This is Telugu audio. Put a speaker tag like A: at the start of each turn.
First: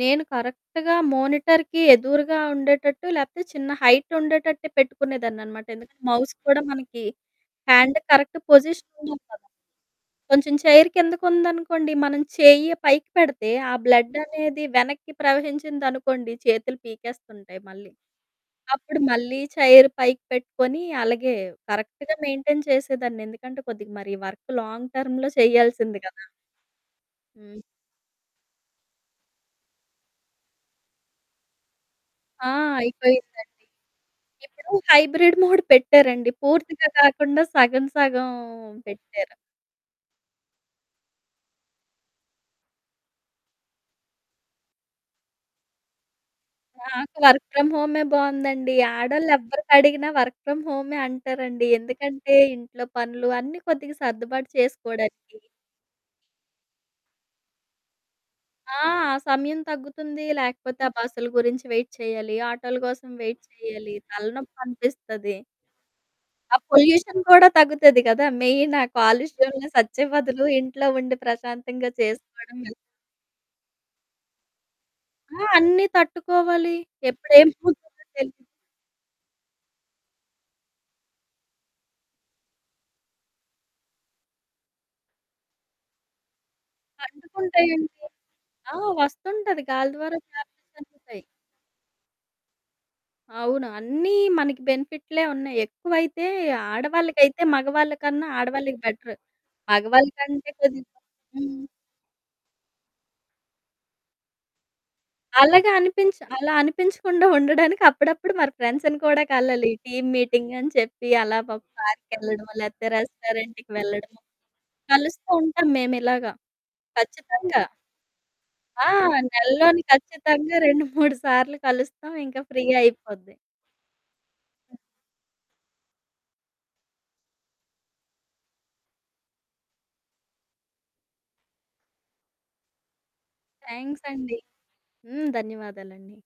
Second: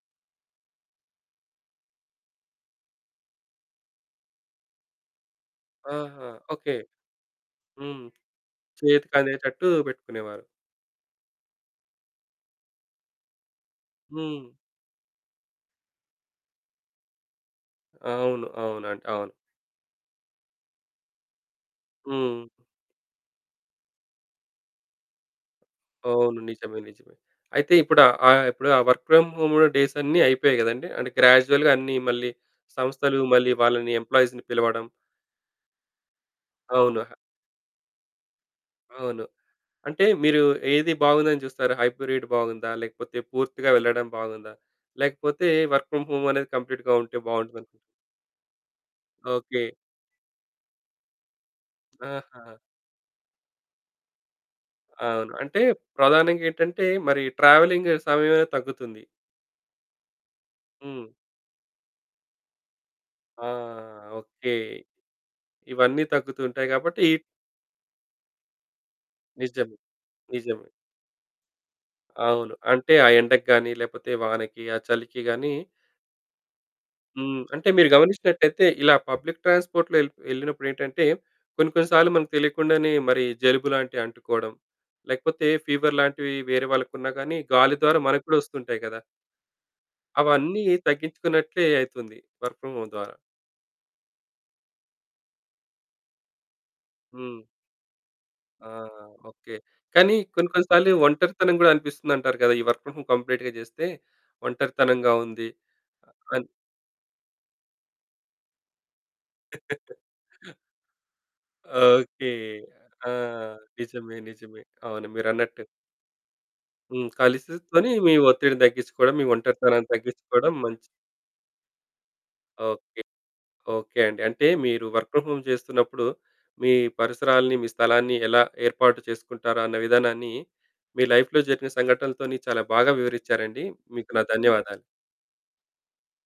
A: నేను కరెక్ట్‌గా మానిటర్‌కి ఎదురుగా ఉండేటట్టు లేకపోతే చిన్న హైట్ ఉండేటట్టే పెట్టుకునేదాన్నన్నమాట. ఎందుకంటే,
B: ఆహా!
A: మౌస్ కూడా
B: ఓకె.
A: మనకి హ్యాండ్
B: హ్మ్.
A: కరెక్ట్ పొజిషన్
B: చేతికి
A: ఉండాలి కదా!
B: అందేటట్టు పెట్టుకునేవారు.
A: కొంచెం చైర్ కిందకు ఉందనుకోండి, మనం చెయ్య పైకి పెడితే ఆ బ్లడ్
B: హ్మ్.
A: అనేది వెనక్కి ప్రవహించింది అనుకోండి, చేతులు పీకేస్తుంటాయి మళ్ళీ.
B: అవును.
A: అప్పుడు
B: అవునండి. అవును.
A: మళ్ళీ చైర్ పైకి పెట్టుకొని అలాగే కరెక్ట్‌గా
B: హ్మ్.
A: మెయింటైన్ చేసేదాన్ని ఎందుకంటే, కొద్దిగా మరి వర్క్ లాంగ్ టర్మ్‌లో చేయాల్సింది గదా!
B: అవును. నిజమే. నిజమే.
A: హ్మ్.
B: అయితే ఇప్పుడు ఆహ్, ఇప్పుడు ఆ వర్క్ ఫ్రమ్ హోమ్‌ డేస్ అన్నీ అయిపోయాయి కదండీ! అంటే గ్రాడ్యుయల్‌గా అన్నీ మళ్ళీ
A: ఆ!
B: సంస్థలు, మళ్ళీ
A: అయిపోయిందండి.
B: వాళ్ళని ఎంప్లాయీస్‌ని
A: ఇప్పుడు
B: పిలవడం.
A: హైబ్రిడ్ మోడ్ పెట్టారండి, పూర్తిగా
B: అవును. ఆహా!
A: కాకుండా సగం, సగం
B: అవును.
A: పెట్టారు.
B: అంటే, మీరు ఏది బాగుందని చూస్తారు. హైబ్రిడ్ బాగుందా? లేకపోతే పూర్తిగా వెళ్ళడం బాగుందా? లేకపోతే వర్క్ ఫ్రమ్ హోమ్ అనేది కంప్లీట్‌గా ఉంటే
A: నాకు వర్క్ ఫ్రమ్
B: బాగుంటుందా?
A: హోమే బావుందండి. ఆడోళ్ళు
B: ఓకె.
A: ఎవరికి అడిగినా వర్క్ ఫ్రమ్ హోమే అంటారండి. ఎందుకంటే,
B: ఆహా!
A: ఇంట్లో పనులు అన్నీ కొద్దిగా సర్దుబాటు
B: అవును.
A: చేసుకోవడానికి.
B: అంటే ప్రధానంగా ఏంటంటే, మరి ట్రావెలింగ్ సమయం అనేది
A: ఆ!
B: తగ్గుతుంది.
A: సమయం తగ్గుతుంది. లేకపోతే ఆ
B: హ్మ్.
A: బస్సుల గురించి వెయిట్ చేయాలి, ఆటోల కోసం వెయిట్
B: ఆ!
A: చేయాలి
B: ఓకె.
A: తలనొప్పి అనిపిస్తది.
B: ఇవన్నీ
A: ఆ
B: తగ్గుతూంటాయి కాబట్టి
A: పొల్యూషన్ కూడా తగ్గుతది కదా! మెయిన్ ఆ కాలుష్యంలో
B: నిజమే,
A: సచ్చే బదులు,
B: నిజమే.
A: ఇంట్లో ఉండి ప్రశాంతంగా
B: అవును.
A: చేసుకోవడం మేలు.
B: అంటే ఆ ఎండకి గాని, లేకపోతే వానకి, ఆ చలికి
A: ఆ!
B: గాని
A: అన్నీ తట్టుకోవాలి ఎప్పుడు
B: హ్మ్,
A: ఏం
B: అంటే మీరు
A: పోతుందో తెలిదు.
B: గమనించినట్లైతే ఇలా పబ్లిక్ ట్రాన్స్పోర్ట్‌లో ఎల్ ఎళ్ళినప్పుడేంటంటే, కొన్ని, కొన్ని సార్లు మనకు తెలియకుండానే మరి జలుబు లాంటివి అంటుకోవడం, లేకపోతే ఫీవర్ లాంటివి వేరే వాళ్ళకున్నా గాని, గాలి
A: తట్టుకుంటాయండి,
B: ద్వారా మనకు కూడా
A: ఆ!
B: వొస్తుంటాయి కదా!
A: వస్తుంటది గాలి ద్వారా
B: అవన్నీ
A: వ్యాప్తిచెందుతాయి.
B: తగ్గించుకున్నట్లే అయితుంది. వర్క్ ఫ్రమ్ హోమ్ ద్వారా.
A: అవును అన్నీ మనకు బెనిఫిట్లే ఉన్నాయి. ఎక్కువైతే ఆడవాళ్ళకైతే,
B: హ్మ్.
A: మగవాళ్ళకన్నా,
B: ఆ!
A: ఆడవాళ్ళకి బెటరు.
B: ఓకె,
A: మగవాళ్ళ
B: కానీ
A: కంటే
B: కొన్ని, కొన్ని
A: కొద్దిగ
B: సార్లు ఒంటరితనం
A: హ్మ్.
B: కూడా అనిపిస్తుందంటారు కదా! ఈ వర్క్ ఫ్రమ్ హోమ్ కంప్లీట్‌గా చేస్తే, ఒంటరితనంగా ఉంది.
A: అలాగా అనిపించి
B: అన్
A: అలా అనిపించకుండా ఉండడానికి అప్పుడప్పుడు మన ఫ్రెండ్స్‌ని కూడా కలలి. టీమ్ మీటింగ్ అని చెప్పి, అలా పా
B: ఓకె.
A: పార్క్‌కెళ్ళడం, లేకపోతే
B: ఆ!
A: రెస్టారెంట్‌కి
B: నిజమే.
A: వెళ్లడమో,
B: నిజమే. అవును మీరన్నట్టు.
A: కలుస్తూంటాం మేము ఇలాగా
B: హ్మ్,
A: ఖచ్చితంగా.
B: కలిసికొని మీ ఒత్తిడిని
A: ఆ!
B: తగ్గించుకోవడం, మీ
A: నెలలోని
B: ఒంటరితనాన్ని తగ్గించుకోవడం
A: ఖచ్చితంగా
B: మంచిది.
A: 2, 3 సార్లు కలుస్తాం. ఇంక ఫ్రీ
B: ఓకె.
A: అయిపోద్ది.
B: ఓకె అండి. అంటే మీరు వర్క్ ఫ్రమ్ హోమ్ చేస్తున్నప్పుడు మీ పరిసరాల్ని, మీ స్థలాన్ని ఎలా ఏర్పాటు చేసుకుంటరు అన్న విధానాన్ని, మీ లైఫ్‌లో జరిగిన సంఘటనలతోని చాలా బాగా వివరించారండి.
A: థ్యాంక్స్
B: మీకు నా
A: అండి.
B: ధన్యవాదాలు.
A: హ్మ్, ధన్యవాదాలండి.